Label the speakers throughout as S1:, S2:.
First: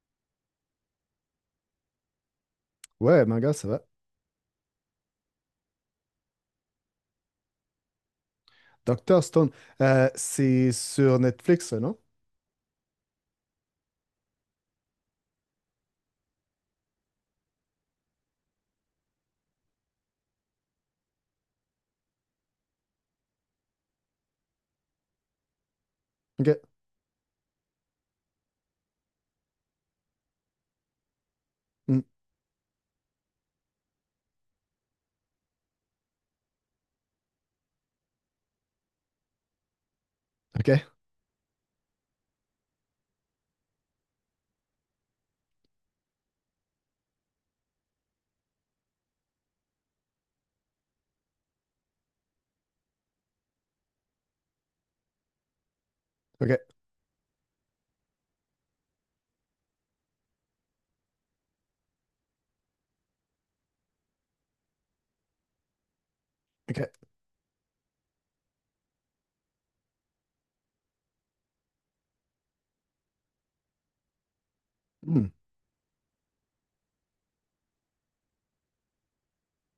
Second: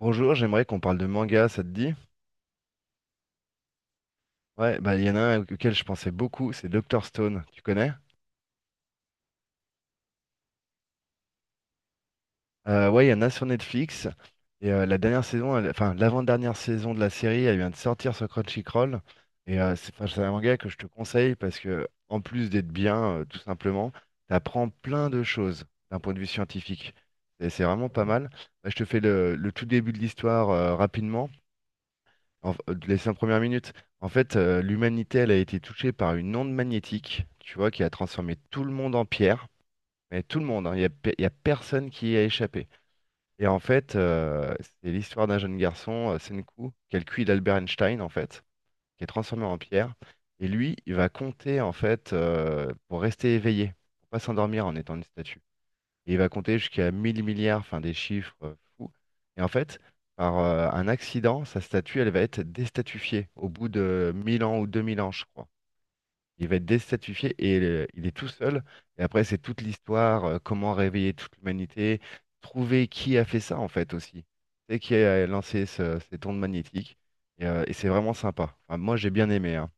S1: Bonjour, j'aimerais qu'on parle de manga, ça te dit?
S2: Ouais, manga, ça va.
S1: Ouais, bah il y en a un auquel je pensais beaucoup, c'est Doctor Stone, tu connais?
S2: Doctor Stone, c'est sur Netflix, non?
S1: Ouais, il y en a sur Netflix. Et la dernière saison, enfin l'avant-dernière saison de la série, elle vient de sortir sur Crunchyroll. Et c'est enfin, c'est un manga que je te conseille parce que en plus d'être bien, tout simplement, t'apprends plein de choses d'un point de vue
S2: Ok.
S1: scientifique. Et c'est vraiment pas mal. Bah, je te fais le tout début de l'histoire rapidement.
S2: Hmm.
S1: En Les cinq premières minutes, en fait, l'humanité, elle a été touchée par une onde magnétique, tu vois, qui a transformé tout le monde en pierre. Mais tout le monde, hein,
S2: Ok.
S1: il y a personne qui y a échappé. Et en fait, c'est l'histoire d'un jeune garçon, Senku, qui est le QI d'Albert Einstein, en fait, qui est transformé en pierre. Et lui, il va compter, en fait, pour rester éveillé, pour pas s'endormir en étant une statue. Et il va compter
S2: Ok.
S1: jusqu'à 1000 milliards, enfin des chiffres fous. Et en fait, par un accident, sa statue, elle va être déstatifiée au bout de 1000 ans ou 2000 ans, je crois. Il va être
S2: Ok.
S1: déstatifié et il est tout seul. Et après, c'est toute l'histoire, comment réveiller toute l'humanité, trouver qui a fait ça, en fait, aussi. C'est qui
S2: Hmm.
S1: a lancé ces ondes magnétiques. Et c'est vraiment sympa. Enfin, moi, j'ai bien aimé, hein.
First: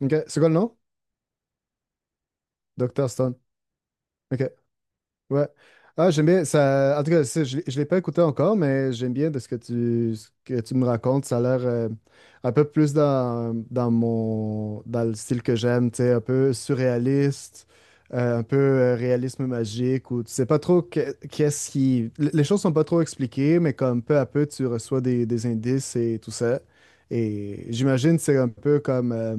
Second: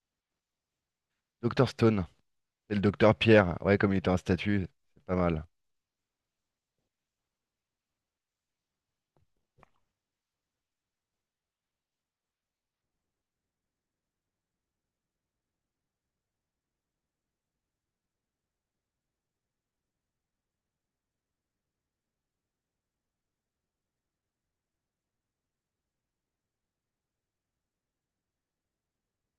S2: Ok. C'est quoi le nom?
S1: Dr Stone. C'est le
S2: Dr.
S1: docteur
S2: Stone.
S1: Pierre. Ouais, comme il était en
S2: Ok.
S1: statut, c'est pas mal.
S2: Ouais. Ah, j'aime bien ça. En tout cas, ça, je l'ai pas écouté encore, mais j'aime bien de ce que ce que tu me racontes. Ça a l'air un peu plus dans le style que j'aime, tu sais, un peu surréaliste, un peu réalisme magique, où tu sais pas trop qu'est-ce qui. Les choses sont pas trop expliquées, mais comme peu à peu, tu reçois des indices et tout ça. Et j'imagine que c'est un peu comme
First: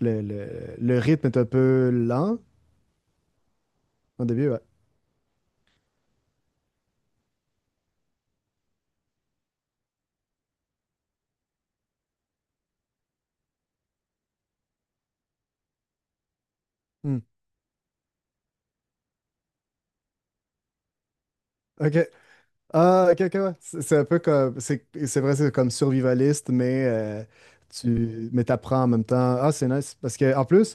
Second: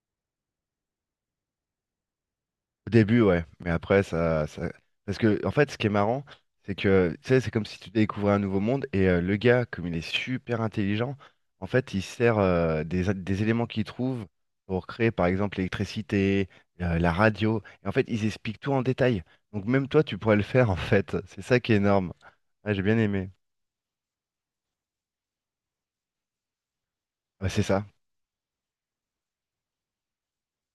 S2: le, le, le rythme est un peu lent
S1: Au début, ouais, mais après,
S2: au
S1: ça,
S2: début, ouais.
S1: ça... Parce que, en fait, ce qui est marrant, c'est que, tu sais, c'est comme si tu découvrais un nouveau monde, et le gars, comme il est super intelligent, en fait, il sert des éléments qu'il trouve pour créer, par exemple, l'électricité, la
S2: Hmm.
S1: radio, et en fait, ils expliquent tout en détail. Donc, même toi, tu pourrais le faire, en fait. C'est ça qui est
S2: OK.
S1: énorme. Ah, j'ai bien
S2: Ah, ok,
S1: aimé.
S2: ok, ouais. C'est un peu comme. C'est vrai, c'est comme survivaliste, mais
S1: Ouais, c'est ça.
S2: tu mais t'apprends en même temps. Ah, c'est nice. Parce que en plus,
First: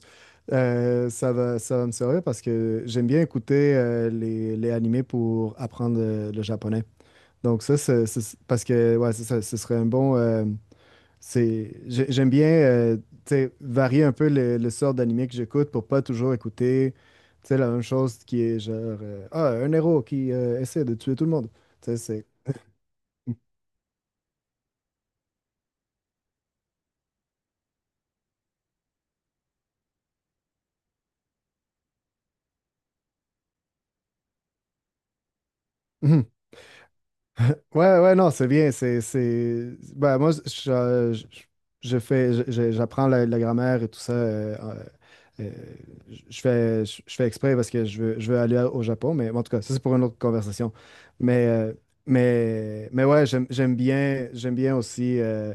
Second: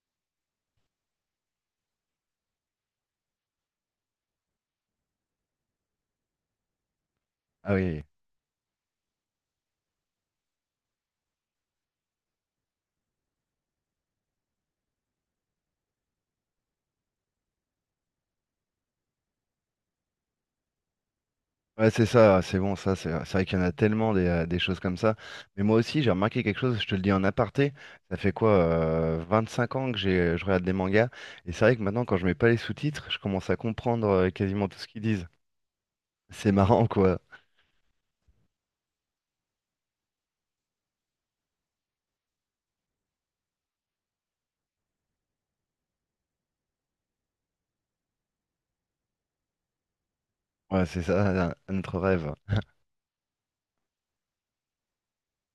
S2: ça va me servir parce que j'aime bien écouter les animés pour apprendre le japonais. Donc,
S1: Ah
S2: ça,
S1: oui. Oui, oui.
S2: parce que, ouais, c'est ça, ce serait un bon. J'aime bien, tu sais, varier un peu le sort d'animé que j'écoute pour pas toujours écouter, tu sais, la même chose qui est genre, ah, un héros qui essaie de tuer tout le monde.
S1: Ouais,
S2: Tu sais,
S1: c'est
S2: c'est
S1: ça, c'est bon, ça, c'est vrai qu'il y en a tellement des choses comme ça. Mais moi aussi, j'ai remarqué quelque chose, je te le dis en aparté, ça fait quoi, 5 ans que je regarde des mangas, et c'est vrai que maintenant, quand je mets pas les sous-titres, je commence à comprendre quasiment tout ce qu'ils disent.
S2: Mhm.
S1: C'est marrant, quoi.
S2: Ouais, ouais, non, c'est bien. C'est, Ben, moi, je fais, j'apprends la grammaire et tout ça. Euh, je fais exprès parce que je veux aller au Japon, mais bon, en tout cas, ça, c'est pour une autre conversation.
S1: Ouais, c'est
S2: Mais,
S1: ça, notre rêve.
S2: mais ouais, j'aime bien aussi,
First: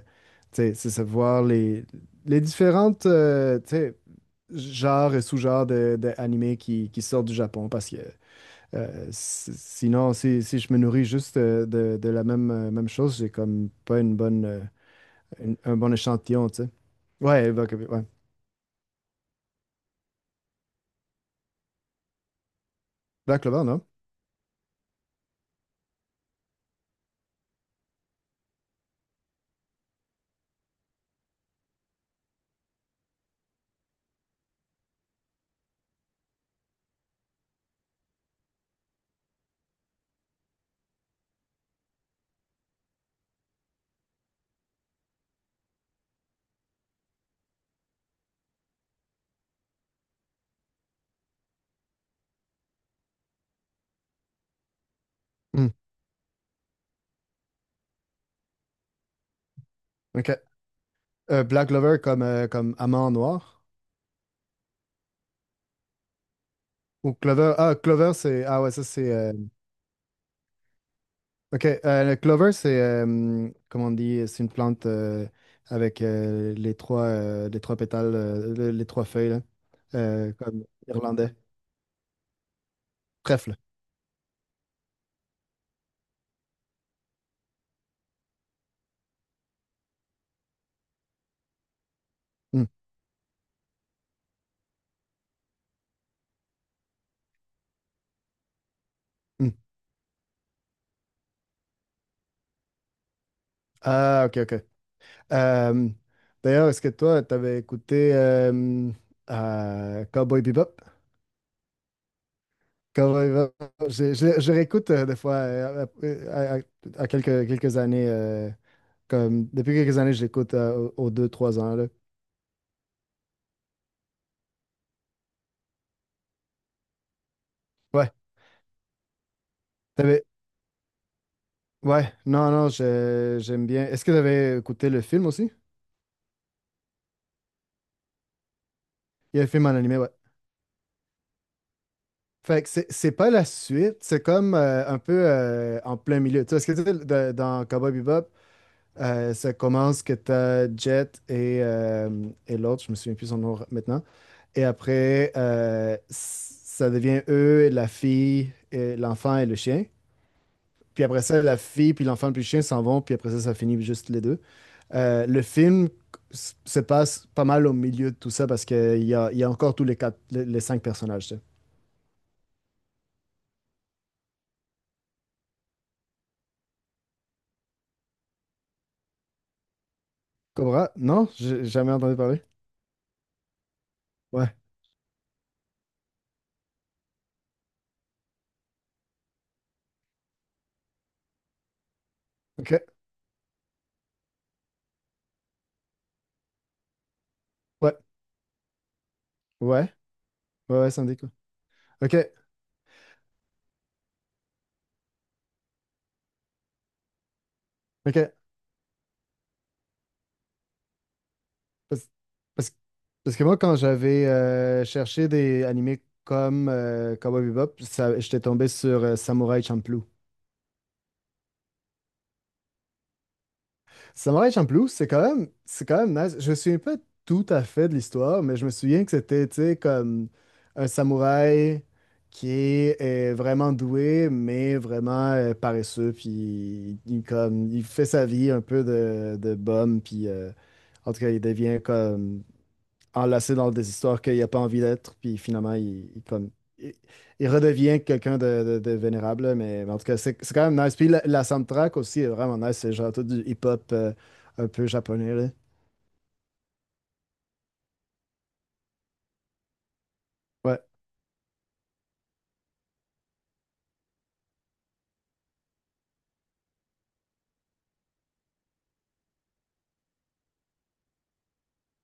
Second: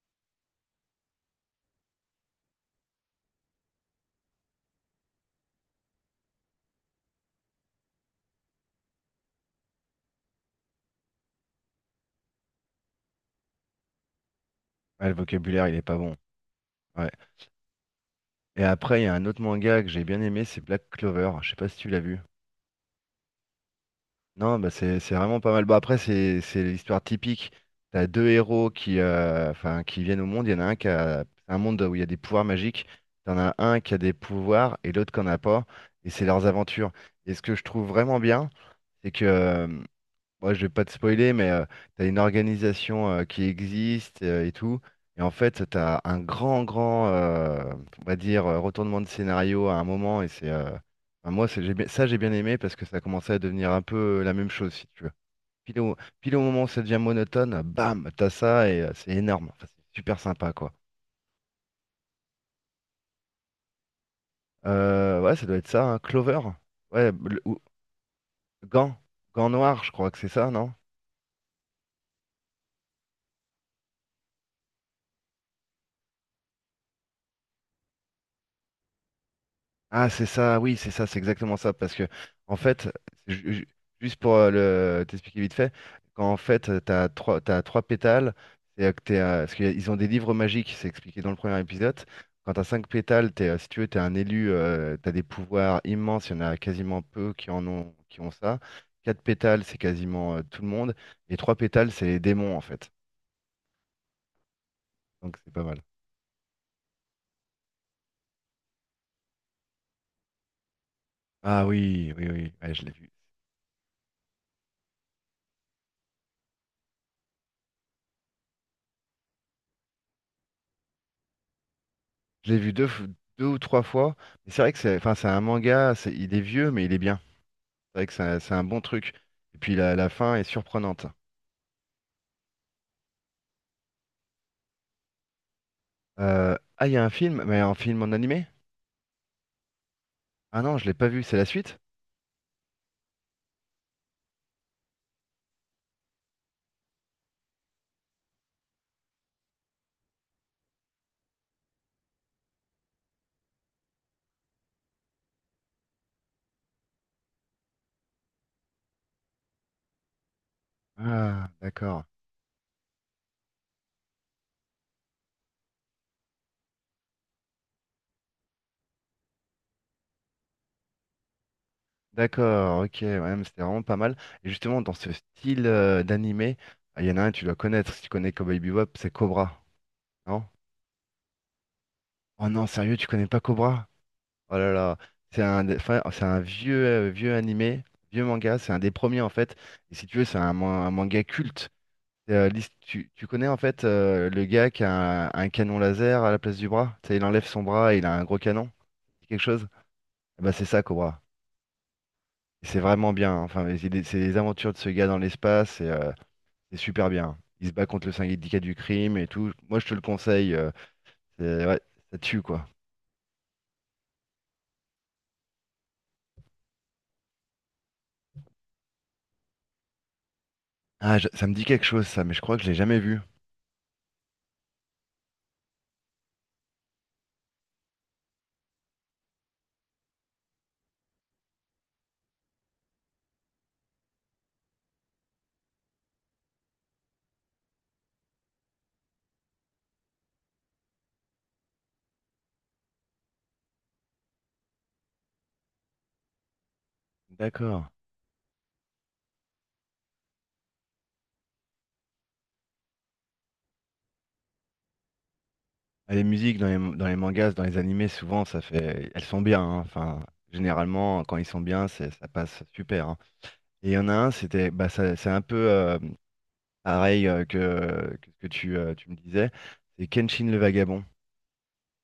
S2: tu sais, c'est savoir les différentes, tu sais, genres et sous-genres de animés qui sortent du Japon parce que. Sinon, si je me nourris juste de même chose, j'ai comme pas
S1: Ouais, le vocabulaire, il
S2: un
S1: est
S2: bon
S1: pas bon.
S2: échantillon, tu sais.
S1: Ouais.
S2: Ouais.
S1: Et après, il y a un autre manga que j'ai bien aimé, c'est Black Clover, je sais pas si tu l'as vu.
S2: Black Clover, non?
S1: Non, bah c'est vraiment pas mal. Bon, après, c'est l'histoire typique. T'as deux héros qui, enfin, qui viennent au monde. Il y en a un qui a c'est un monde où il y a des pouvoirs magiques. T'en as un qui a des pouvoirs et l'autre qui en a pas. Et c'est leurs aventures. Et ce que je trouve vraiment bien, c'est que moi, je vais pas te spoiler, mais tu as une organisation qui existe et tout. Et en fait, t'as un grand, grand, on va dire, retournement de scénario à un moment. Et c'est, enfin, moi, ça, j'ai bien aimé parce que ça commençait à devenir un peu la même chose, si tu veux.
S2: Hmm.
S1: Pile au moment où ça devient monotone, bam, t'as ça et c'est énorme. Enfin, c'est super
S2: OK.
S1: sympa, quoi.
S2: Black Clover comme, comme amande noir.
S1: Ouais, ça doit être ça, hein. Clover. Ouais,
S2: Ou Clover? Ah, Clover, Ah ouais, ça,
S1: Gant. Gant noir, je crois que c'est ça, non?
S2: OK. Le Clover, comment on dit? C'est une plante avec les trois pétales, les trois feuilles, là.
S1: Ah, c'est ça,
S2: Comme
S1: oui, c'est ça, c'est
S2: irlandais.
S1: exactement ça. Parce que, en fait, ju-
S2: Trèfle.
S1: ju- juste pour le t'expliquer vite fait, quand en fait, t'as trois pétales, c'est que t'es, parce qu'ils ont des livres magiques, c'est expliqué dans le premier épisode. Quand t'as
S2: Hmm,
S1: cinq pétales, t'es, si tu veux, t'es un élu, t'as des pouvoirs immenses, il y en a quasiment peu qui en ont, qui ont ça. Quatre
S2: hmm.
S1: pétales, c'est quasiment tout le monde. Et trois pétales, c'est les démons, en fait.
S2: Ah, OK, OK.
S1: Donc, c'est pas mal.
S2: Euh, D'ailleurs, est-ce que toi, t'avais écouté Cowboy Bebop?
S1: Ah oui, oui, oui, ouais, je l'ai vu.
S2: Cowboy Bebop, je réécoute des fois, à, à- à quelques années, comme, depuis quelques années, je l'écoute aux deux, trois ans, là.
S1: Je l'ai vu deux ou trois fois. Mais c'est vrai que c'est, enfin, c'est un manga, il est vieux, mais il est bien. C'est vrai que
S2: Ouais,
S1: c'est un bon truc. Et puis la
S2: t'avais,
S1: fin est surprenante.
S2: ouais, non, non, j'aime bien. Est-ce que t'avais écouté le film aussi?
S1: Ah, il y a un film, mais un film en animé?
S2: Il y a un film en animé, ouais.
S1: Ah non, je l'ai pas vu, c'est la suite?
S2: Fait que c'est pas la suite, c'est comme un peu en plein milieu. Tu sais, est-ce que tu sais, de- dans Cowboy Bebop, ça commence que t'as Jet et l'autre, je me souviens plus son nom maintenant. Et après, ça devient eux, la fille, et l'enfant et le chien. Puis après ça,
S1: Ah,
S2: la fille,
S1: d'accord.
S2: puis l'enfant, puis le chien s'en vont. Puis après ça, ça finit juste les deux. Le film se passe pas mal au milieu de tout ça parce qu'il y a encore tous les quatre, les cinq personnages, tu sais.
S1: D'accord, ok, ouais, mais c'était vraiment pas mal. Et justement, dans ce style d'animé, ah, il y en a un, tu dois connaître, si tu connais Cowboy Bebop, c'est Cobra, non?
S2: Cobra? Non? J'ai jamais entendu parler.
S1: Oh non, sérieux, tu connais pas Cobra?
S2: Ouais.
S1: Oh là là, c'est enfin, c'est un vieux, vieux animé, vieux manga, c'est un des premiers en fait. Et si tu veux, c'est un manga culte.
S2: OK.
S1: Tu connais en fait le gars qui a un canon laser à la place du bras? Tu sais, il enlève son bras
S2: Ouais.
S1: et il a un gros canon. C'est quelque chose?
S2: Ouais.
S1: Eh ben, c'est
S2: Ouais,
S1: ça,
S2: ouais, ça me dit
S1: Cobra.
S2: quoi. OK.
S1: Et c'est vraiment bien, hein. Enfin, mais c'est les aventures de ce gars dans l'espace et c'est super bien. Il se bat contre le
S2: OK.
S1: syndicat du crime et tout. Moi, je te le conseille. Ouais,
S2: Parce,
S1: ça tue quoi.
S2: parce- Parce que moi, quand j'avais cherché des animés comme Cowboy Bebop, j'étais tombé sur Samurai Champloo.
S1: Ah, ça me dit quelque chose ça, mais je crois que je l'ai jamais vu.
S2: Samurai Champloo, c'est quand même nice. Je me souviens pas tout à fait de l'histoire, mais je me souviens que c'était, tu sais, comme un samouraï est vraiment doué, mais vraiment paresseux, puis comme, il fait sa vie un peu de bum, puis en tout cas, il devient comme enlacé dans des histoires qu'il n'a pas envie d'être, puis finalement, il, il
S1: D'accord.
S2: redevient quelqu'un de vénérable, là, mais en tout cas, c'est quand même nice. Puis la soundtrack aussi est vraiment nice, c'est genre tout du hip-hop un peu japonais, là.
S1: Ah, les musiques dans les mangas, dans les animés, souvent, ça fait, elles sont bien, hein. Enfin,
S2: Ouais,
S1: généralement, quand ils sont bien, ça passe super, hein. Et il y en a un, c'était, bah, c'est un peu pareil que ce que tu me disais. C'est Kenshin le Vagabond.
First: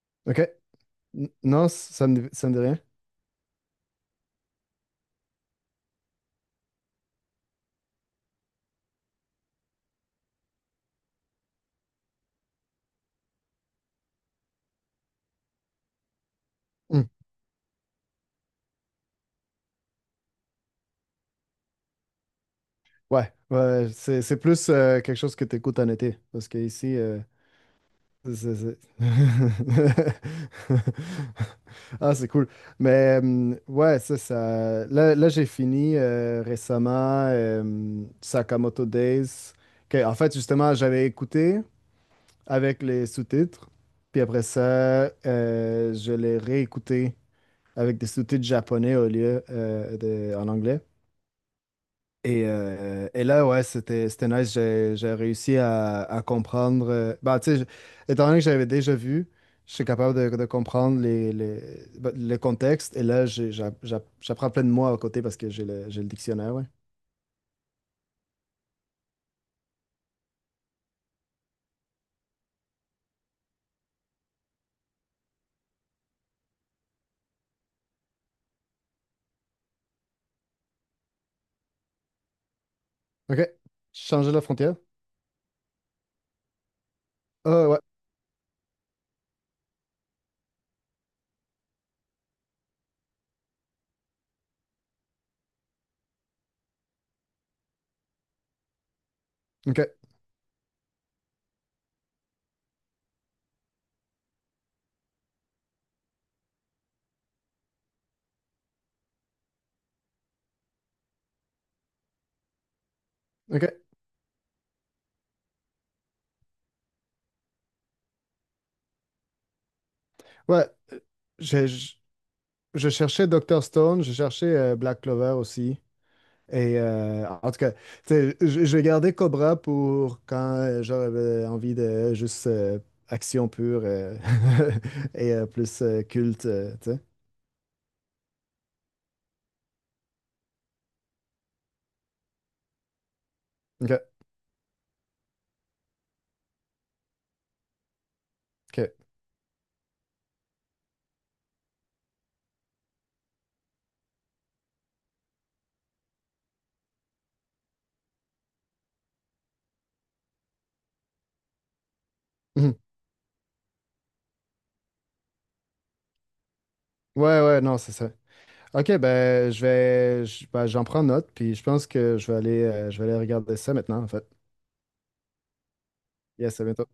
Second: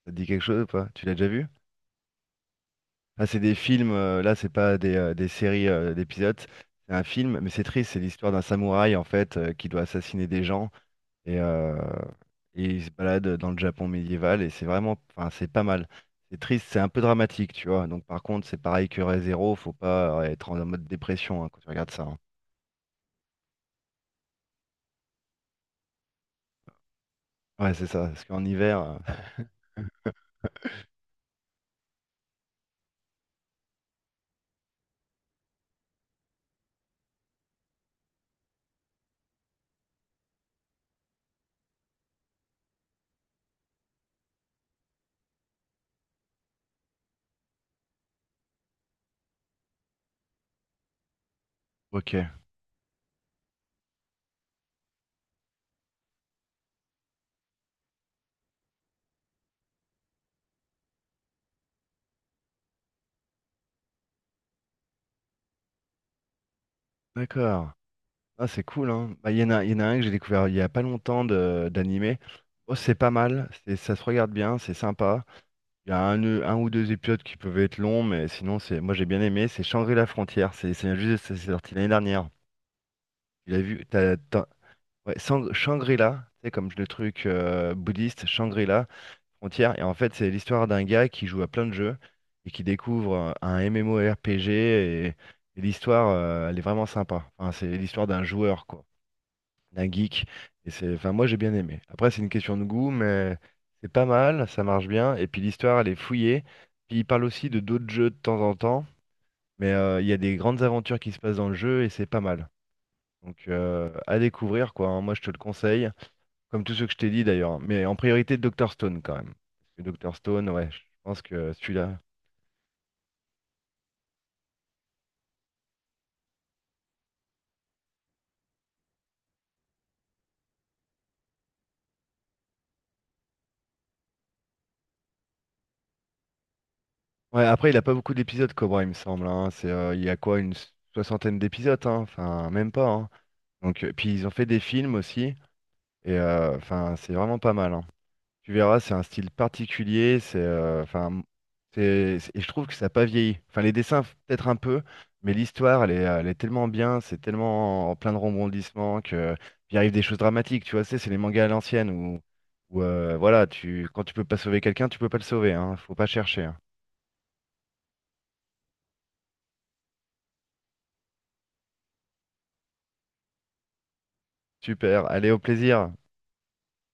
S1: Ça te dit
S2: ok.
S1: quelque chose ou pas? Tu l'as déjà vu?
S2: Non, ça me dit rien?
S1: Ah, c'est des films. Là, c'est pas des séries d'épisodes. C'est un film, mais c'est triste. C'est l'histoire d'un samouraï en fait qui doit assassiner des gens. Et, euh, et il se balade dans le Japon médiéval et c'est vraiment, enfin, c'est pas mal. C'est triste, c'est un peu
S2: Hmm.
S1: dramatique, tu vois. Donc par contre, c'est pareil que Re:Zero, Zero, faut pas être en mode dépression hein, quand tu regardes ça, hein.
S2: Ouais, ouais, c'est plus quelque chose que tu écoutes en été, parce que ici,
S1: Ouais, c'est ça, parce qu'en
S2: C'est- c'est-
S1: hiver,
S2: Ah, c'est cool. Mais ouais, ça. Là, j'ai fini récemment Sakamoto Days. Que, en fait, justement, j'avais écouté avec les sous-titres. Puis après ça, je l'ai réécouté avec des sous-titres japonais au lieu en anglais.
S1: ok,
S2: Et là, ouais, c'était nice. J'ai réussi à comprendre. Bah, tu sais, étant donné que j'avais déjà vu, je suis capable de comprendre bah, le contexte. Et là, j'apprends plein de mots à côté parce que j'ai le dictionnaire, ouais.
S1: d'accord. Ah, c'est cool, hein. Bah, il y en a un que j'ai découvert il y a pas longtemps d'animé. Oh, c'est pas mal, c'est, ça se regarde bien, c'est sympa. Il y a un ou deux épisodes qui peuvent être longs, mais sinon, c'est, moi j'ai bien aimé. C'est Shangri-La Frontière, c'est juste, c'est sorti l'année dernière.
S2: OK.
S1: Tu l'as vu,
S2: Changer la frontière.
S1: Ouais, Shangri-La, c'est comme le truc
S2: Ah, ouais.
S1: bouddhiste, Shangri-La, frontière. Et en fait, c'est l'histoire d'un gars qui joue à plein de jeux et qui découvre un MMORPG. Et l'histoire, elle est vraiment sympa. Enfin, c'est l'histoire d'un joueur, quoi,
S2: OK.
S1: d'un geek. Et c'est, enfin, moi, j'ai bien aimé. Après, c'est une question de goût, mais c'est pas mal, ça marche bien. Et puis, l'histoire, elle est fouillée. Puis, il parle aussi de d'autres jeux de temps en temps. Mais il y a des grandes aventures qui se passent dans le jeu et c'est pas mal. Donc,
S2: OK.
S1: à découvrir, quoi, hein. Moi, je te le conseille. Comme tous ceux que je t'ai dit d'ailleurs, hein, mais en priorité Dr Stone quand même. Parce que Dr Stone,
S2: Ouais.
S1: ouais, je
S2: euh,
S1: pense que
S2: j'ai- Je,
S1: celui-là.
S2: je cherchais Dr. Stone, je cherchais Black Clover aussi. Et en tout cas, tu sais, je vais garder Cobra pour quand j'aurais envie de juste action pure et plus culte, tu sais.
S1: Ouais, après il a pas beaucoup d'épisodes Cobra, il me semble, hein. C'est, il y a quoi, une soixantaine d'épisodes, hein. Enfin, même pas, hein. Donc,
S2: OK,
S1: puis ils ont fait des films aussi, et enfin, c'est vraiment pas mal, hein. Tu verras,
S2: OK.
S1: c'est un style particulier, c'est enfin et je trouve que ça n'a pas vieilli. Enfin les dessins peut-être un peu, mais l'histoire elle est tellement bien, c'est tellement en plein de rebondissements que il arrive des choses dramatiques, tu vois, c'est les mangas à l'ancienne où,
S2: Mhm.
S1: voilà, tu quand tu peux pas sauver quelqu'un, tu peux pas le sauver hein, faut pas chercher, hein.
S2: Ouais, ouais, non, c'est ça. OK, ben, ben, j'en prends note, puis je pense que je vais aller, regarder ça maintenant, en fait.
S1: Super, allez au plaisir.
S2: Yes, à bientôt.